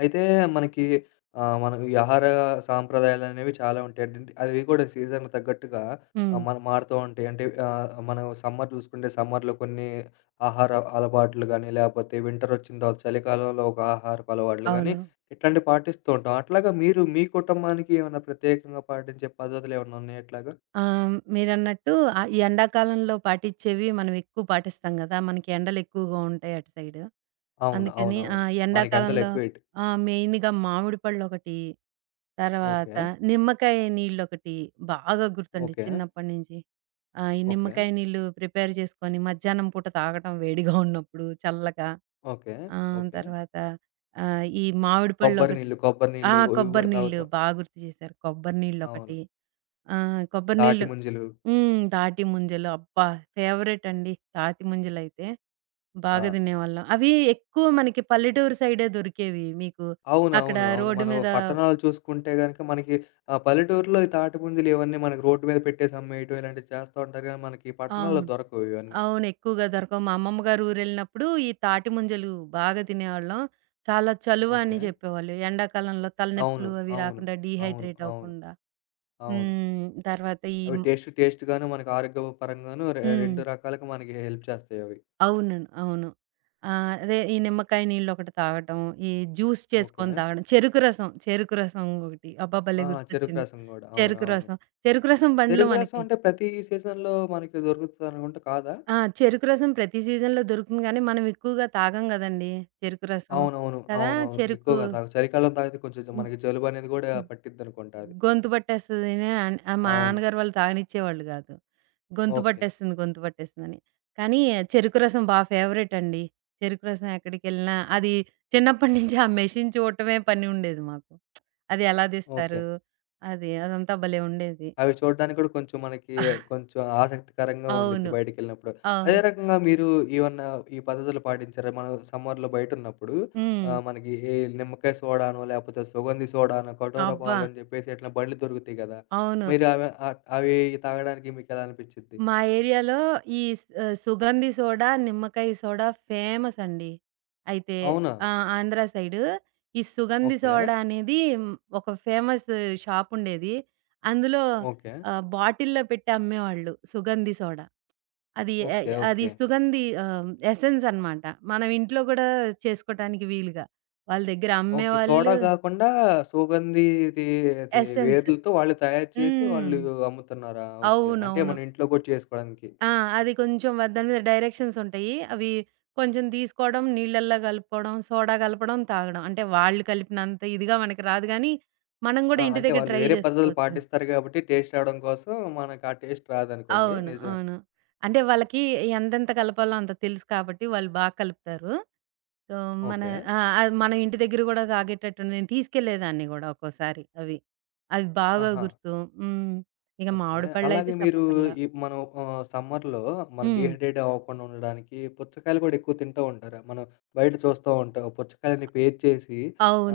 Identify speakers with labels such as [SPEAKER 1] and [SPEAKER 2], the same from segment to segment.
[SPEAKER 1] అయితే మనకి మనం ఈ ఆహార సాంప్రదాయాలనేవి చాలా ఉంటాయండి. అవి కూడా సీజన్‌కి తగ్గట్టుగా
[SPEAKER 2] హ్మ్.
[SPEAKER 1] మనం మారుతూ ఉంటాయి. అంటే మనం సమ్మర్ చూసుకుంటే సమ్మర్‌లో కొన్ని ఆహార అలవాట్లు గానీ, లేపోతే వింటర్ వచ్చిన తర్వాత చలికాలంలో ఒక ఆహారపు అలవాట్లు గానీ,
[SPEAKER 2] అవును.
[SPEAKER 1] ఇట్లాంటివి పాటిస్తూ ఉంటాం. అట్లాగా మీరు మీ కుటుంబానికి ఏమైనా ప్రత్యేకంగా పాటించే పద్ధతులు ఏమన్నా ఉన్నాయా ఇట్లాగా?
[SPEAKER 2] ఆ! మీరన్నట్టు, ఈ ఎండాకాలంలో పాటిచ్చేవి మనం ఎక్కువ పాటిస్తాం గదా! మనకి ఎండలు ఎక్కువగా ఉంటాయి అటు సైడు.
[SPEAKER 1] అవును.
[SPEAKER 2] అందుకని ఆ!
[SPEAKER 1] అవునవును. మనకి ఎండలు
[SPEAKER 2] ఎండాకాలంలో
[SPEAKER 1] ఎక్కువ ఇటు.
[SPEAKER 2] ఆ! మెయిన్‌గా మామిడి పళ్ళొకటి, తర్వాత
[SPEAKER 1] ఓకే.
[SPEAKER 2] నిమ్మకాయ నీళ్ళొకటి బాగా గుర్తండి
[SPEAKER 1] ఓకే.
[SPEAKER 2] చిన్నప్పటి నుంచి. ఆ! ఈ
[SPEAKER 1] ఓకే.
[SPEAKER 2] నిమ్మకాయ నీళ్ళు ప్రిపేర్ చేసుకొని మధ్యాహ్నం పూట తాగటం, వేడిగా ఉన్నప్పుడు చల్లగా.
[SPEAKER 1] ఓకే. ఓకే.
[SPEAKER 2] తర్వాత ఈ మామిడి
[SPEAKER 1] కొబ్బరి
[SPEAKER 2] పళ్ళొకటి.
[SPEAKER 1] నీళ్ళు, కొబ్బరి
[SPEAKER 2] ఆ!
[SPEAKER 1] నీళ్ళు ఇవి
[SPEAKER 2] కొబ్బరి
[SPEAKER 1] గూడా
[SPEAKER 2] నీళ్ళు
[SPEAKER 1] తాగుతాం.
[SPEAKER 2] బా గుర్తు చేశారు. కొబ్బరి
[SPEAKER 1] అవును.
[SPEAKER 2] నీళ్ళొకటి. ఆ! కొబ్బరి
[SPEAKER 1] తాటి
[SPEAKER 2] నీళ్ళు.
[SPEAKER 1] ముంజలు.
[SPEAKER 2] హ్మ్. తాటి ముంజలు అబ్బా! ఫేవరెట్ అండి. తాటి ముంజలైతే
[SPEAKER 1] ఆ!
[SPEAKER 2] బాగా తినేవాళ్ళం. అవి ఎక్కువ మనకి పల్లెటూరు సైడే దొరికేవి మీకు.
[SPEAKER 1] అవును.
[SPEAKER 2] అక్కడ
[SPEAKER 1] అవును. అవును.
[SPEAKER 2] రోడ్డు
[SPEAKER 1] మనం
[SPEAKER 2] మీద.
[SPEAKER 1] పట్టణాలు చూసుకుంటే గనక మనకి పల్లెటూరులో ఈ తాటి ముంజలు ఇవన్నీ మనకి రోడ్డు మీద పెట్టేసి అమ్మేయటం ఇలాంటివి చేస్తా ఉంటారు గానీ, మనకి ఈ పట్టణాల్లో
[SPEAKER 2] అవును.
[SPEAKER 1] దొరకవు ఇవన్నీ.
[SPEAKER 2] అవును. ఎక్కువగా దొరకవు. మా అమ్మమ్మ గారు ఊరెళ్ళినప్పుడు ఈ తాటి ముంజలు బాగా తినేవాళ్ళం. చాలా చలువ
[SPEAKER 1] ఓకే.
[SPEAKER 2] అని చెప్పేవాళ్ళు. ఎండాకాలంలో
[SPEAKER 1] అవును.
[SPEAKER 2] తలనొప్పులు అవి
[SPEAKER 1] అవును.
[SPEAKER 2] రాకుండా,
[SPEAKER 1] అవును.
[SPEAKER 2] డీహైడ్రేట్
[SPEAKER 1] అవును.
[SPEAKER 2] అవ్వకుండా.
[SPEAKER 1] అవును.
[SPEAKER 2] హ్మ్. తర్వాత ఈ
[SPEAKER 1] అవి టేస్ట్ టేస్ట్‌గాను, మనకి ఆరోగ్య పరంగాను
[SPEAKER 2] హ్మ్.
[SPEAKER 1] 2 రకాలుగా మనకి హెల్ప్ చేస్తాయి అవి.
[SPEAKER 2] అవునండి. అవును. అదే ఈ నిమ్మకాయ నీళ్ళొకటి తాగటం, ఈ జ్యూస్
[SPEAKER 1] ఓకే.
[SPEAKER 2] చేసుకొని తాగడం, చెరుకు రసం, చెరుకు రసం ఒకటి. అబ్బా!
[SPEAKER 1] ఆ!
[SPEAKER 2] భలే
[SPEAKER 1] చెరుకు
[SPEAKER 2] గుర్తొచ్చింది.
[SPEAKER 1] రసం గూడా.
[SPEAKER 2] చెరుకు
[SPEAKER 1] అవునవును.
[SPEAKER 2] రసం, చెరుకు రసం బండిలో
[SPEAKER 1] చెరుకు రసం
[SPEAKER 2] మనకి.
[SPEAKER 1] అంటే ప్రతి సీజన్‌లో మనకి దొరుకుతదనుకుంట కాదా?
[SPEAKER 2] ఆ! చెరుకు రసం ప్రతి సీజన్‌లో దొరుకుతుంది గానీ, మనం ఎక్కువగా తాగం గదండీ! చెరుకు రసం
[SPEAKER 1] అవునవును.
[SPEAKER 2] కదా!
[SPEAKER 1] అవునవును.
[SPEAKER 2] చెరుకు
[SPEAKER 1] ఎక్కువగా తాగు చలికాలం తాగితే కొంచెం
[SPEAKER 2] హ్మ్.
[SPEAKER 1] మనకి జలుబనేది గూడా పట్టిద్దనుకుంటా అది.
[SPEAKER 2] గొంతు పట్టేస్తదని మా
[SPEAKER 1] అవును.
[SPEAKER 2] నాన్నగారు వాళ్ళు తాగనిచ్చేవాళ్ళు గాదు. గొంతు
[SPEAKER 1] ఓకే.
[SPEAKER 2] పట్టేస్తుంది, గొంతు పట్టేస్తుందని. కానీ చెరుకు రసం బా ఫేవరెట్ అండి. చెరుకు రసం ఎక్కడికెళ్ళినా అది చిన్నప్పటి నుంచి ఆ మెషిన్ చూడటమే పని ఉండేది మాకు. అది ఎలా
[SPEAKER 1] ఓకే.
[SPEAKER 2] తీస్తారు? అది అదంతా భలే ఉండేది.
[SPEAKER 1] అవి చూడడానికి గూడా కొంచెం మనకి కొంచెం ఆసక్తికరంగా ఉండిద్ది
[SPEAKER 2] అవును.
[SPEAKER 1] బయటికెళ్ళినప్పుడు. అదే
[SPEAKER 2] అవును.
[SPEAKER 1] రకంగా మీరు ఏమన్నా ఈ పద్ధతులు పాటించారా? మనం సమ్మర్‌లో బయటున్నప్పుడు
[SPEAKER 2] హ్మ్.
[SPEAKER 1] మనకి ఈ నిమ్మకాయ సోడానో, లేపోతే సుగంధి సోడానో, కటోర
[SPEAKER 2] అబ్బా!
[SPEAKER 1] పాలని జెప్పేసి ఇట్లా బండ్లు దొరుకుతాయి గదా!
[SPEAKER 2] అవును.
[SPEAKER 1] మీరు అవి అవి తాగడానికి మీకెలా అనిపిచ్చిద్ది?
[SPEAKER 2] మా ఏరియాలో ఈ సుగంధి సోడా, నిమ్మకాయ సోడా ఫేమస్ అండి. అయితే
[SPEAKER 1] అవునా?
[SPEAKER 2] ఆ! ఆంధ్ర సైడు ఈ సుగంధి
[SPEAKER 1] ఓకే.
[SPEAKER 2] సోడా అనేది మ్, ఒక ఫేమస్ షాప్ ఉండేది. అందులో
[SPEAKER 1] ఓకే.
[SPEAKER 2] బాటిల్‌లో పెట్టి అమ్మేవాళ్ళు సుగంధి సోడా. అది ఎ
[SPEAKER 1] ఓకే.
[SPEAKER 2] అది
[SPEAKER 1] ఓకే.
[SPEAKER 2] సుగంధి ఎసెన్స్ అనమాట. మనం ఇంట్లో కూడా చేసుకోటానికి వీలుగా వాళ్ళ దగ్గర
[SPEAKER 1] ఓకే. సోడా
[SPEAKER 2] అమ్మేవాళ్ళు
[SPEAKER 1] గాకుండా సుగంధిది అది
[SPEAKER 2] ఎసెన్స్.
[SPEAKER 1] వేర్లతో వాళ్ళు తయారు చేసి
[SPEAKER 2] హ్మ్.
[SPEAKER 1] వాళ్ళు అమ్ముతున్నారా? ఓకే. అంటే
[SPEAKER 2] అవునవును.
[SPEAKER 1] మనం ఇంట్లో కూడా చేసుకోవడానికి.
[SPEAKER 2] ఆ! అది కొంచెం దాని మీద డైరెక్షన్స్ ఉంటాయి. అవి కొంచెం తీసుకోవడం, నీళ్ళల్లో కలుపుకోవడం, సోడా కలపడం, తాగడం. అంటే వాళ్ళు కలిపినంత ఇదిగా మనకి రాదు గానీ, మనం గూడా
[SPEAKER 1] ఆ!
[SPEAKER 2] ఇంటి
[SPEAKER 1] అంటే
[SPEAKER 2] దగ్గర
[SPEAKER 1] వాళ్ళు
[SPEAKER 2] ట్రై
[SPEAKER 1] వేరే పద్ధతులు
[SPEAKER 2] జేసుకోవచ్చు.
[SPEAKER 1] పాటిస్తారు గాబట్టి టేస్ట్ రావడం కోసం మనకు ఆ టేస్ట్ రాదనుకోండి.
[SPEAKER 2] అవును.
[SPEAKER 1] నిజమే.
[SPEAKER 2] అవును. అంటే వాళ్ళకి ఎంతెంత కలపాలో అంత తెలుసు కాబట్టి వాళ్ళు బా కలుపుతారు. సో, మన
[SPEAKER 1] ఓకే.
[SPEAKER 2] ఆ! అది మనం ఇంటి దగ్గర గూడా తాగేటట్టు నేను తీసుకెళ్ళేదాన్ని గూడా ఒక్కోసారి అవి. అది బాగా
[SPEAKER 1] ఆహా!
[SPEAKER 2] గుర్తు. హ్మ్. ఇక
[SPEAKER 1] ఓకే.
[SPEAKER 2] మామిడి పళ్ళయితే
[SPEAKER 1] అలాగే మీరు
[SPEAKER 2] చెప్పక్కర్లా.
[SPEAKER 1] ఈ మనం సమ్మర్‌లో మనం
[SPEAKER 2] హ్మ్.
[SPEAKER 1] డీహైడ్రేట్ అవ్వకుండా ఉండడానికి పుచ్చకాయలు కూడా ఎక్కువ తింటూ ఉంటారు. మనం బయట చూస్తా ఉంటాం. పుచ్చకాయలని పేర్చేసి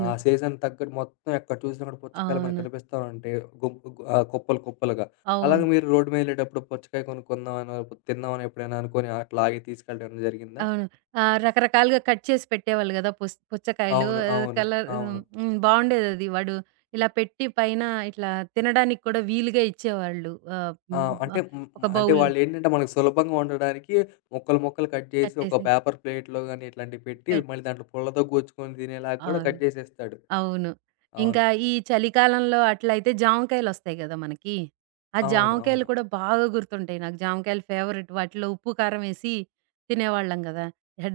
[SPEAKER 1] ఆ సీజన్ తగ్గట్టు మొత్తం ఎక్కడ చూసినా కూడా పుచ్చకాయలు మనకు
[SPEAKER 2] అవును.
[SPEAKER 1] కనిపిస్తా ఉంటాయి. కుప్పలు కుప్పలుగా. అలాగే
[SPEAKER 2] అవును.
[SPEAKER 1] మీరు రోడ్డు మీద వెళ్ళేటప్పుడు పుచ్చకాయ కొనుక్కుందామనో, తిందామనో ఎప్పుడైనా అనుకోని అట్లా ఆగి తీసుకెళ్ళడం ఏమైనా జరిగిందా?
[SPEAKER 2] అవును. రకరకాలుగా కట్ చేసి పెట్టేవాళ్ళు గదా! పుచ్చకాయలు,
[SPEAKER 1] అవును. అవును.
[SPEAKER 2] కలర్.
[SPEAKER 1] అవును.
[SPEAKER 2] హ్మ్. బావుండేదది. వాడు ఇలా పెట్టి పైన ఇట్లా తినడానికి కూడా వీలుగా ఇచ్చేవాళ్ళు.
[SPEAKER 1] ఆ!
[SPEAKER 2] హ్మ్.
[SPEAKER 1] అంటే
[SPEAKER 2] ఆహ్,
[SPEAKER 1] హ్మ్,
[SPEAKER 2] ఒక
[SPEAKER 1] అంటే
[SPEAKER 2] బౌల్‌లో
[SPEAKER 1] వాళ్ళేంటంటే మనకు సులభంగా ఉండడానికి ముక్కలు ముక్కలు కట్ చేసి
[SPEAKER 2] కట్
[SPEAKER 1] ఒక
[SPEAKER 2] చేసి
[SPEAKER 1] పేపర్ ప్లేట్‌లో గాని ఇట్లాంటివి పెట్టి
[SPEAKER 2] పెట్.
[SPEAKER 1] మళ్ళీ దాంట్లో పుల్లతో గుచ్చుకొని తినేలాగా కూడా
[SPEAKER 2] అవును.
[SPEAKER 1] కట్ చేసేస్తాడు.
[SPEAKER 2] అవును.
[SPEAKER 1] అవును.
[SPEAKER 2] ఇంకా ఈ చలికాలంలో అట్లయితే జామకాయలొస్తాయి గదా! మనకి. ఆ
[SPEAKER 1] అవును.
[SPEAKER 2] జామకాయలు
[SPEAKER 1] అవును.
[SPEAKER 2] కూడా బాగా గుర్తుంటాయి నాకు. జామకాయలు ఫేవరెట్. వాటిలో ఉప్పు, కారం ఏసి తినేవాళ్ళం గదా!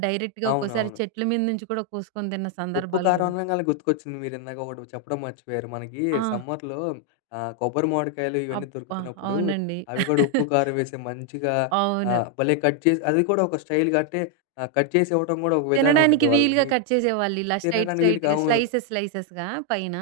[SPEAKER 2] డైరెక్ట్‌గా ఒక్కోసారి
[SPEAKER 1] అవునవును.
[SPEAKER 2] చెట్ల మీద నుంచి కూడా కోసుకొని తిన్న
[SPEAKER 1] ఉప్పు,
[SPEAKER 2] సందర్భాలు
[SPEAKER 1] కారం
[SPEAKER 2] గూడా.
[SPEAKER 1] అనంగానే గుర్తుకొచ్చింది మీరిందాక ఒకటి చెప్పడం మర్చిపోయారు. మనకి
[SPEAKER 2] ఆ!
[SPEAKER 1] సమ్మర్‌లో కొబ్బరి మామిడికాయలు ఇవన్నీ
[SPEAKER 2] అబ్బా!
[SPEAKER 1] దొరుకుతున్నప్పుడు
[SPEAKER 2] అవునండి.
[SPEAKER 1] అవి కూడా ఉప్పు, కారం వేసి మంచిగా
[SPEAKER 2] అవును.
[SPEAKER 1] భలే కట్ చేసి అది కూడా ఒక స్టైల్‌గా అంటే కట్ చేసి ఇవ్వటం కూడా ఒక విధానం
[SPEAKER 2] తినడానికి
[SPEAKER 1] ఉండిద్ది వాళ్ళది.
[SPEAKER 2] వీలుగా
[SPEAKER 1] నీ
[SPEAKER 2] కట్ చేసేవాళ్ళు, ఇలా స్ట్రెయిట్
[SPEAKER 1] తినడానికి వీళ్ళకి
[SPEAKER 2] స్ట్రెయిట్‌గా
[SPEAKER 1] అవును.
[SPEAKER 2] స్లైసెస్ స్లైసెస్‌గా పైన.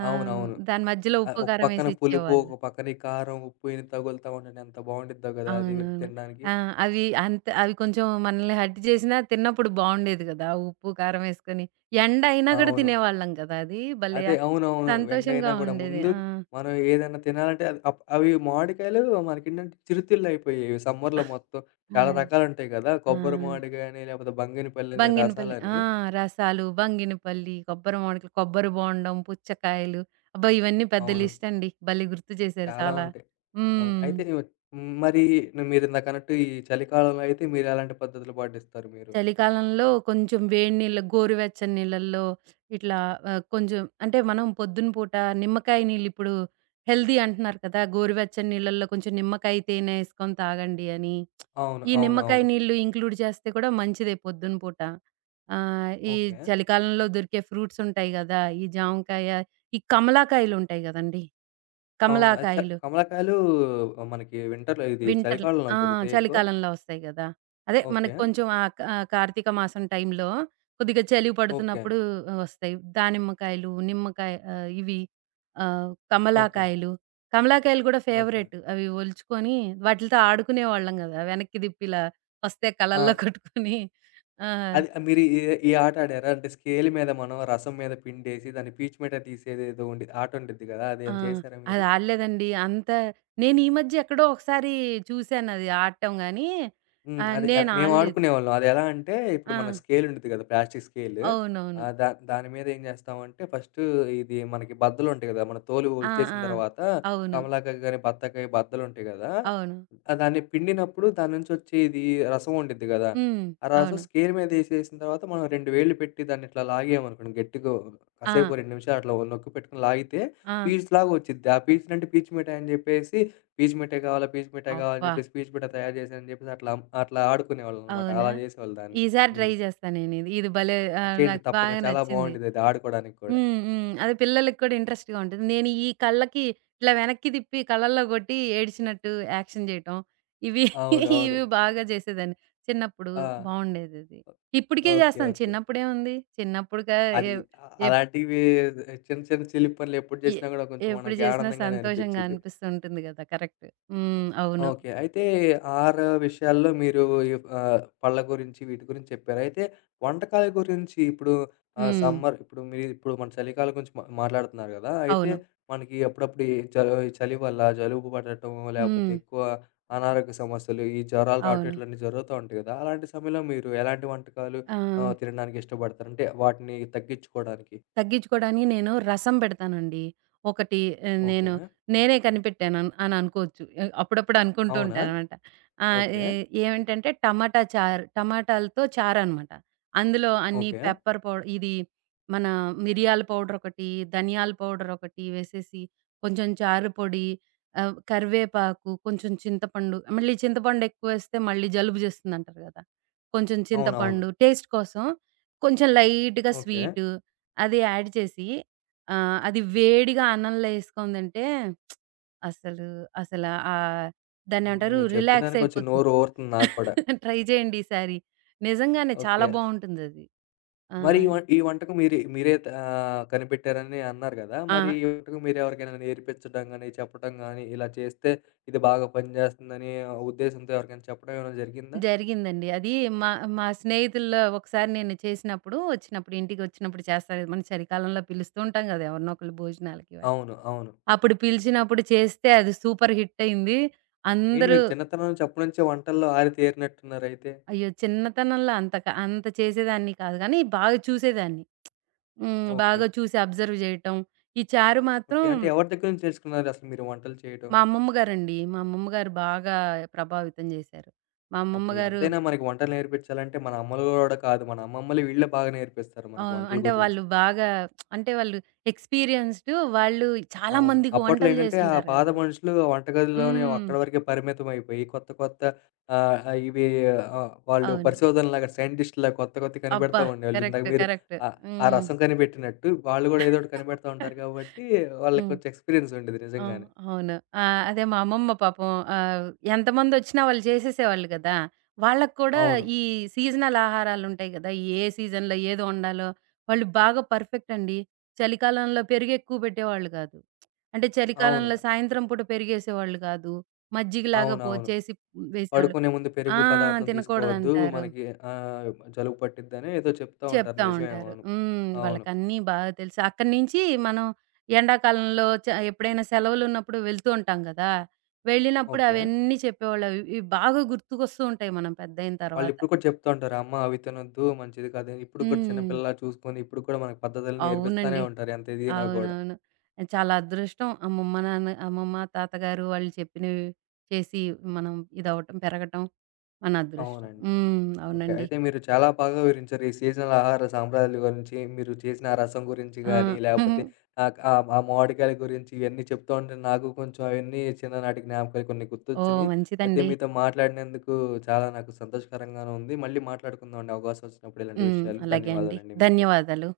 [SPEAKER 2] ఆహ్,
[SPEAKER 1] అవునవును.
[SPEAKER 2] దాని మధ్యలో ఉప్పు,
[SPEAKER 1] ఒక
[SPEAKER 2] కారం
[SPEAKER 1] పక్కన
[SPEAKER 2] వేసి
[SPEAKER 1] పులుపు,
[SPEAKER 2] ఇచ్చేవాళ్ళు.
[SPEAKER 1] ఒక పక్కన ఈ కారం, ఉప్పు ఇన్ని తగులుతా ఉంటండి. ఎంత బావుండిద్దో గదా! అది
[SPEAKER 2] అవునవును.
[SPEAKER 1] తినడానికి.
[SPEAKER 2] ఆ! అవి అంత అవి కొంచెం మనల్ని హర్ట్ చేసినా తిన్నప్పుడు బావుండేది కదా! ఉప్పు, కారం వేసుకొని. ఎండ అయినా కూడా
[SPEAKER 1] అవును.
[SPEAKER 2] తినేవాళ్ళం కదా! అది భలే
[SPEAKER 1] అదే అవునవును. ఎండైనా
[SPEAKER 2] సంతోషంగా
[SPEAKER 1] గూడా
[SPEAKER 2] ఉండేది.
[SPEAKER 1] ముందు
[SPEAKER 2] ఆ!
[SPEAKER 1] మనం ఏదైనా తినాలంటే అది అప్ అవి మామిడికాయలు మనకేంటంటే చిరుతిళ్ళయిపోయాయి సమ్మర్‌లో మొత్తం.
[SPEAKER 2] ఆ!
[SPEAKER 1] చాలా రకాలుంటాయి గదా!
[SPEAKER 2] ఆ!
[SPEAKER 1] కొబ్బరి మామిడికాయ అని, లేపోతే బంగినపల్లెని,
[SPEAKER 2] బంగినపల్లి. ఆ!
[SPEAKER 1] రసాలని.
[SPEAKER 2] రసాలు, బంగినపల్లి, కొబ్బరి మామిడికాయలు, కొబ్బరి బోండం, పుచ్చకాయలు. అబ్బా! ఇవన్నీ పెద్ద
[SPEAKER 1] అవును.
[SPEAKER 2] లిస్టండి. భలే గుర్తు చేశారు
[SPEAKER 1] చాలా
[SPEAKER 2] చాలా.
[SPEAKER 1] ఉంటాయి. అవును.
[SPEAKER 2] హ్మ్.
[SPEAKER 1] అయితే ఇవ హ్మ్. మరి మీరిందాకన్నట్టు ఈ చలికాలంలో అయితే మీరెలాంటి పద్ధతులు పాటిస్తారు మీరు?
[SPEAKER 2] చలికాలంలో కొంచెం వేడి నీళ్ళ, గోరువెచ్చని నీళ్ళల్లో ఇట్లా కొంచెం, అంటే మనం పొద్దున పూట నిమ్మకాయ నీళ్ళు ఇప్పుడు హెల్తీ అంటున్నారు కదా! గోరువెచ్చని నీళ్ళల్లో కొంచెం నిమ్మకాయ, తేనె ఏసుకొని తాగండి అని.
[SPEAKER 1] అవును.
[SPEAKER 2] ఈ నిమ్మకాయ
[SPEAKER 1] అవునవును.
[SPEAKER 2] నీళ్ళు ఇంక్లూడ్ చేస్తే కూడా మంచిదే పొద్దున పూట. ఈ
[SPEAKER 1] ఓకే.
[SPEAKER 2] చలికాలంలో దొరికే ఫ్రూట్స్ ఉంటాయి గదా! ఈ జామకాయ, ఈ కమలాకాయలుంటాయి గదండీ!
[SPEAKER 1] అవును. అది చ
[SPEAKER 2] కమలాకాయలు.
[SPEAKER 1] కమలకాయలు మనకి వింటర్‌లో ఇది
[SPEAKER 2] వింటర్‌లో
[SPEAKER 1] చలికాలంలో
[SPEAKER 2] ఆ!
[SPEAKER 1] దొరుకుతాయా ఎక్కువ?
[SPEAKER 2] చలికాలంలో వస్తాయి గదా! అదే
[SPEAKER 1] ఓకే.
[SPEAKER 2] మనకు కొంచెం ఆహ్, క కార్తీక మాసం టైంలో కొద్దిగా చలి
[SPEAKER 1] ఓకే.
[SPEAKER 2] పడుతున్నప్పుడు వస్తాయి. దానిమ్మకాయలు, నిమ్మకాయ, ఇవి,
[SPEAKER 1] ఓకే.
[SPEAKER 2] కమలాకాయలు. కమలాకాయలు గూడా
[SPEAKER 1] ఓకే.
[SPEAKER 2] ఫేవరెట్. అవి ఒలుచుకొని వాటిలతో ఆడుకునేవాళ్ళం గదా! వెనక్కి తిప్పి ఇలా వస్తే
[SPEAKER 1] ఆ!
[SPEAKER 2] కళ్ళల్లో కొట్టుకొని. ఆ!
[SPEAKER 1] అది ఆ, మీరు ఈ ఈ ఆట ఆడారా? అంటే స్కేల్ మీద మనం రసం మీద పిండేసి దాన్ని పీచు మీద తీసేదేదో ఉండి ఆటుండిద్ది గదా!
[SPEAKER 2] ఆ!
[SPEAKER 1] అదేమైనా చేసారా
[SPEAKER 2] అది
[SPEAKER 1] మీరు?
[SPEAKER 2] ఆడలేదండి. అంత నేను ఈ మధ్య ఎక్కడో ఒకసారి చూసాను అది ఆడటం గానీ
[SPEAKER 1] హ్మ్. అది ఎల్
[SPEAKER 2] నేను ఆడలేదు.
[SPEAKER 1] మేమాడుకునేవాళ్ళం. అదెలా అంటే, ఇప్పుడు
[SPEAKER 2] ఆ!
[SPEAKER 1] మన స్కేలుండిద్ది గదా! Plastic scale.
[SPEAKER 2] అవునవును.
[SPEAKER 1] ఆహ్, దా దాని మీద ఏం జేస్తామంటే, ఫస్టు ఇది మనకి బద్దలుంటాయి గదా! మన తోలు
[SPEAKER 2] ఆ!
[SPEAKER 1] ఒలిచేసిన
[SPEAKER 2] ఆ!
[SPEAKER 1] తర్వాత,
[SPEAKER 2] అవును.
[SPEAKER 1] కమలాకాయ గాని, బత్తాకాయ బద్దలుంటాయి గదా!
[SPEAKER 2] అవును.
[SPEAKER 1] దాన్ని పిండినప్పుడు దాని నుంచొచ్చేది రసం ఉండిద్ది గదా!
[SPEAKER 2] హ్మ్.
[SPEAKER 1] ఆ రసం
[SPEAKER 2] అవును.
[SPEAKER 1] స్కేలు మీదేసేసిన తర్వాత, మనం 2 వేళ్ళు పెట్టి దాన్నిట్లా లాగామనుకోండి గట్టిగో
[SPEAKER 2] ఆ!
[SPEAKER 1] కాసేపు ఓ 2 నిమిషాలు అట్లా నొక్కి పెట్టుకొని లాగితే,
[SPEAKER 2] ఆ!
[SPEAKER 1] పీచులాగొచ్చిద్ది. ఆ పీచునంటే పీచు మిఠాయి అని జెప్పేసి పీచు మిఠాయి కావాలా, పీచు మిఠాయి కావాలని
[SPEAKER 2] అబ్బా!
[SPEAKER 1] చెప్పేసి పీచు మిఠాయి తయారు చేశానని చెప్పేసి అట్లా ఆడుకునేవాళ్ళమనమాట.
[SPEAKER 2] అవునా?
[SPEAKER 1] అలా చేసేవాళ్ళు దాన్ని.
[SPEAKER 2] ఈసారి ట్రై
[SPEAKER 1] హ్మ్.
[SPEAKER 2] చేస్తా నేనిది. ఇది భలే!
[SPEAKER 1] అది చేయండి
[SPEAKER 2] నాకు
[SPEAKER 1] తప్పక
[SPEAKER 2] బాగా
[SPEAKER 1] చాలా
[SPEAKER 2] నచ్చింది.
[SPEAKER 1] బావుండేదది ఆడుకోవడానికి కూడా.
[SPEAKER 2] హ్మ్. హ్మ్. అది పిల్లలకి కూడా ఇంట్రెస్ట్‌గా ఉంటుంది. నేను ఈ కళ్ళకి ఇట్లా వెనక్కి తిప్పి కళ్ళల్లో కొట్టి ఏడ్చినట్టు యాక్షన్ చేయటం, ఇవి
[SPEAKER 1] అవునవును.
[SPEAKER 2] ఇవి బాగా చేసేదాన్ని చిన్నప్పుడు.
[SPEAKER 1] ఆ!
[SPEAKER 2] బావుండేదది. ఇప్పటికే
[SPEAKER 1] ఓకే.
[SPEAKER 2] చేస్తాను.
[SPEAKER 1] ఓకే.
[SPEAKER 2] చిన్నప్పుడేముంది? చిన్నప్పుడుగా ఎ
[SPEAKER 1] అది
[SPEAKER 2] ఎప్
[SPEAKER 1] అలాంటివి చిన్న చిన్న చిలిపి పనులు ఎప్పుడు
[SPEAKER 2] ఎ
[SPEAKER 1] చేసినా కూడా కొంచెం
[SPEAKER 2] ఎప్పుడు
[SPEAKER 1] మనకి
[SPEAKER 2] చేసినా
[SPEAKER 1] ఆనందంగానే
[SPEAKER 2] సంతోషంగా
[SPEAKER 1] అనిపిచ్చిద్ది.
[SPEAKER 2] అనిపిస్తూ ఉంటుంది కదా! కరెక్ట్. హ్మ్. అవును.
[SPEAKER 1] ఓకే. అయితే 6 విషయాల్లో మీరు పళ్ళ గురించి వీటి గురించి చెప్పారు. అయితే వంటకాల గురించి ఇప్పుడు
[SPEAKER 2] హ్మ్.
[SPEAKER 1] సమ్మర్ ఇప్పుడు మీరిప్పుడు మన చలికాలం గురించి మా మాట్లాడుతున్నారు గదా! అయితే
[SPEAKER 2] అవును.
[SPEAKER 1] మనకి అప్పుడప్పుడు ఈ చలి చలి వల్ల జలుబు పడటం, లేపోతే
[SPEAKER 2] హ్మ్.
[SPEAKER 1] ఎక్కువ అనారోగ్య సమస్యలు, ఈ జ్వరాలు రావటం
[SPEAKER 2] అవును.
[SPEAKER 1] ఇట్లాంటివి జరుగుతా ఉంటాయి గదా! అలాంటి సమయంలో మీరు ఎలాంటి వంటకాలు
[SPEAKER 2] ఆ!
[SPEAKER 1] తినడానికి ఇష్టపడతారు? అంటే వాటిని తగ్గించుకోడానికి?
[SPEAKER 2] తగ్గించుకోవడానికి నేను రసం పెడతానండి. ఒకటి ఆహ్,
[SPEAKER 1] ఓకే.
[SPEAKER 2] నేను నేనే కనిపెట్టాను అని అనుకోవచ్చు. అప్పుడప్పుడు అనుకుంటూ
[SPEAKER 1] అవునా?
[SPEAKER 2] ఉంటాననమాట. ఆహ్,
[SPEAKER 1] ఓకే.
[SPEAKER 2] ఏ ఏమేంటంటే టమాటా చారు, టమాటాలతో చారనమాట. అందులో అన్ని
[SPEAKER 1] ఓకే.
[SPEAKER 2] పెప్పర్ పౌడర్, ఇది మన మిరియాల పౌడర్ ఒకటి, ధనియాల పౌడర్ ఒకటి వేసేసి, కొంచెం చారు పొడి, కరివేపాకు, కొంచెం చింతపండు, మళ్ళీ చింతపండు ఎక్కువేస్తే మళ్ళీ జలుబు చేస్తుందంటారు కదా! కొంచెం
[SPEAKER 1] అవునవును.
[SPEAKER 2] చింతపండు టేస్ట్ కోసం, కొంచెం లైట్‌గా
[SPEAKER 1] ఓకే.
[SPEAKER 2] స్వీటు అది యాడ్ చేసి అది వేడిగా అన్నంలో ఏసుకొని తింటే అసలు, అసల ఆహ్,
[SPEAKER 1] హ్మ్.
[SPEAKER 2] దాన్నేమంటారు,
[SPEAKER 1] మీరు
[SPEAKER 2] రిలాక్స్
[SPEAKER 1] చెప్తున్నాను కొంచెం
[SPEAKER 2] అయిపోతుంది.
[SPEAKER 1] నోరు ఊరుతుంది నాకు కూడా.
[SPEAKER 2] ట్రై చేయండి ఈసారి. నిజంగానే చాలా
[SPEAKER 1] ఓకే.
[SPEAKER 2] బావుంటుందది. ఆ!
[SPEAKER 1] మరి ఈ వంటకం మీరే మీరే కనిపెట్టారని అన్నారు గదా!
[SPEAKER 2] ఆ!
[SPEAKER 1] మరి ఈ వంటకం మీరు ఎవరికైనా నేర్పించడం గాని, చెప్పడం గాని, ఇలా చేస్తే ఇది బాగా పనిచేస్తుందని ఉద్దేశంతో ఎవరికైనా చెప్పడం ఏమైనా జరిగిందా?
[SPEAKER 2] జరిగిందండి. అది మా మా స్నేహితుల్లో ఒకసారి నేను చేసినప్పుడు, వచ్చినప్పుడు, ఇంటికొచ్చినప్పుడు చేస్తారు కదా! మనం చలికాలంలో పిలుస్తూ ఉంటాం కదా! ఎవరినో ఒకళ్ళు భోజనాలకి వాటికి.
[SPEAKER 1] అవును. అవును.
[SPEAKER 2] అప్పుడు పిలిచినప్పుడు చేస్తే అది సూపర్ హిట్ అయింది.
[SPEAKER 1] ఏంటి
[SPEAKER 2] అందరూ
[SPEAKER 1] మీరు చిన్నతనం నుంచి అప్పటి నుంచే వంటల్లో ఆరితేరినట్టున్నారయితే?
[SPEAKER 2] అయ్యో! చిన్నతనంలో అంత చేసేదాన్ని కాదు గానీ, బాగా చూసేదాన్ని. హ్మ్.
[SPEAKER 1] ఓకే.
[SPEAKER 2] బాగా చూసి అబ్జర్వ్ జేయటం. ఈ చారు మాత్రం
[SPEAKER 1] ఓకే. అంటే ఎవరి దగ్గర నుంచి తెలుసుకున్నారసలు మీరు వంటలు చేయడం?
[SPEAKER 2] మా అమ్మమ్మ గారండి. మా అమ్మమ్మ గారు బాగా ప్రభావితం జేశారు. మా అమ్మమ్మ
[SPEAKER 1] ఓకే.
[SPEAKER 2] గారు
[SPEAKER 1] ఎంతైనా మనకి వంటలు నేర్పించాలంటే మన అమ్మలు గూడా కాదు. మన అమ్మమ్మలు వీళ్ళే బాగా నేర్పిస్తారు మనకి వంటల
[SPEAKER 2] అంటే
[SPEAKER 1] గురించి.
[SPEAKER 2] వాళ్ళు బాగా, అంటే వాళ్ళు ఎక్స్‌పీరియన్స్‌డ్. వాళ్ళు చాలా
[SPEAKER 1] అవును.
[SPEAKER 2] మందికి
[SPEAKER 1] అప్పట్లో
[SPEAKER 2] వంటలు
[SPEAKER 1] ఏంటంటే, ఆ
[SPEAKER 2] జేసుంటారు
[SPEAKER 1] పాత
[SPEAKER 2] గదా!
[SPEAKER 1] మనుషులు వంటగదిలోనే
[SPEAKER 2] హ్మ్.
[SPEAKER 1] అక్కడి వరకే పరిమితమైపోయి, కొత్త కొత్త ఆహ్, ఇవి ఆహ్, వాళ్ళు
[SPEAKER 2] అవును.
[SPEAKER 1] పరిశోధనలాగా సైంటిస్ట్‌లాగా కొత్త కొత్తవి కనిపెడతా
[SPEAKER 2] అబ్బా!
[SPEAKER 1] ఉండేవాళ్ళు. ఇందాక
[SPEAKER 2] కరెక్ట్.
[SPEAKER 1] మీరు
[SPEAKER 2] కరెక్ట్.
[SPEAKER 1] ఆహ్, ఆ
[SPEAKER 2] హ్మ్.
[SPEAKER 1] రసం కనిపెట్టినట్టు వాళ్ళు గూడా ఏదో ఒకటి కనిపెడతా ఉంటారు కాబట్టి, వాళ్ళకి
[SPEAKER 2] హ్మ్.
[SPEAKER 1] కొంచెం ఎక్స్‌పీరియన్స్ ఉండేది
[SPEAKER 2] ఆ!
[SPEAKER 1] నిజంగానే.
[SPEAKER 2] అవును. ఆ! అదే మా అమ్మమ్మ పాపం, ఎంతమందొచ్చినా వాళ్ళు చేసేసేవాళ్ళు గదా! వాళ్ళకి కూడా
[SPEAKER 1] అవును.
[SPEAKER 2] ఈ సీజనల్ ఆహారాలుంటాయి గదా! ఏ సీజన్‌లో ఏది వండాలో వాళ్ళు బాగా పర్ఫెక్ట్ అండి. చలికాలంలో పెరుగెక్కువ పెట్టేవాళ్ళు గాదు. అంటే చలికాలంలో
[SPEAKER 1] అవును.
[SPEAKER 2] సాయంత్రం పూట పెరిగేసేవాళ్ళు గాదు. మజ్జిగలాగా పో
[SPEAKER 1] అవునవును.
[SPEAKER 2] చేసి వేసేవాళ్ళు.
[SPEAKER 1] పడుకునే ముందు
[SPEAKER 2] ఆ!
[SPEAKER 1] పెరుగు పదార్థం తీసుకోవద్దు.
[SPEAKER 2] తినకూడదంటారు.
[SPEAKER 1] మనకి ఆహ్, జలుబు పట్టిద్దని ఏదో చెప్తా ఉంటారు.
[SPEAKER 2] చెప్తా
[SPEAKER 1] నిజమే.
[SPEAKER 2] ఉంటారు.
[SPEAKER 1] అవును.
[SPEAKER 2] హ్మ్.
[SPEAKER 1] అవును.
[SPEAKER 2] వాళ్ళకన్నీ బాగా తెలుసు. అక్కడి నుంచి మనం ఎండాకాలంలో ఎప్పుడైనా సెలవులున్నప్పుడు వెళ్తూ ఉంటాం గదా! వెళ్ళినప్పుడు
[SPEAKER 1] ఓకే.
[SPEAKER 2] అవన్నీ చెప్పేవాళ్ళు. అవి ఇవి బాగా గుర్తుకొస్తూ ఉంటాయి మనం పెద్దయిన తర్వాత.
[SPEAKER 1] వాళ్ళిప్పుడు కూడా చెప్తా ఉంటారు. అమ్మ అవి తినొద్దు మంచిది కాదు. ఇప్పుడు కూడా చిన్న
[SPEAKER 2] హ్మ్.
[SPEAKER 1] పిల్లలా చూసుకొని ఇప్పుడు కూడా మనకు పద్ధతులు నేర్పిస్తానే
[SPEAKER 2] అవునండి.
[SPEAKER 1] ఉంటారు. ఎంత ఎదిగినా కూడా.
[SPEAKER 2] అవునవును. చాలా అదృష్టం. అమ్మమ్మ, నాన్న అమ్మమ్మ, తాతగారు వాళ్ళు చెప్పినవి చేసి మనం ఇదవ్వటం, పెరగటం మన అదృష్టం.
[SPEAKER 1] అవునండి.
[SPEAKER 2] హ్మ్.
[SPEAKER 1] ఓకే.
[SPEAKER 2] అవునండి.
[SPEAKER 1] అయితే మీరు చాలా బాగా వివరించారు. ఈ సీజనల్ ఆహార సాంప్రదాయాల గురించి, మీరు చేసిన ఆ రసం గురించి గానీ,
[SPEAKER 2] ఆ!
[SPEAKER 1] లేపోతే ఆహ్, ఆహ్, ఆ మామిడికాయల గురించి ఇవన్నీ చెప్తా ఉంటే నాకు కొంచెం అవన్నీ చిన్ననాటి జ్ఞాపకాలు కొన్ని
[SPEAKER 2] ఓహ్!
[SPEAKER 1] గుర్తొచ్చినియి. అయితే
[SPEAKER 2] మంచిదండి.
[SPEAKER 1] మీతో మాట్లాడినందుకు చాలా నాకు సంతోషకరంగాను ఉంది. మళ్ళీ మాట్లాడుకుందాం అండి అవకాశం వచ్చినప్పుడు ఇలాంటి
[SPEAKER 2] హ్మ్.
[SPEAKER 1] విషయాలు.
[SPEAKER 2] అలాగే అండి.
[SPEAKER 1] ధన్యవాదాలండి మీకు.
[SPEAKER 2] ధన్యవాదాలు.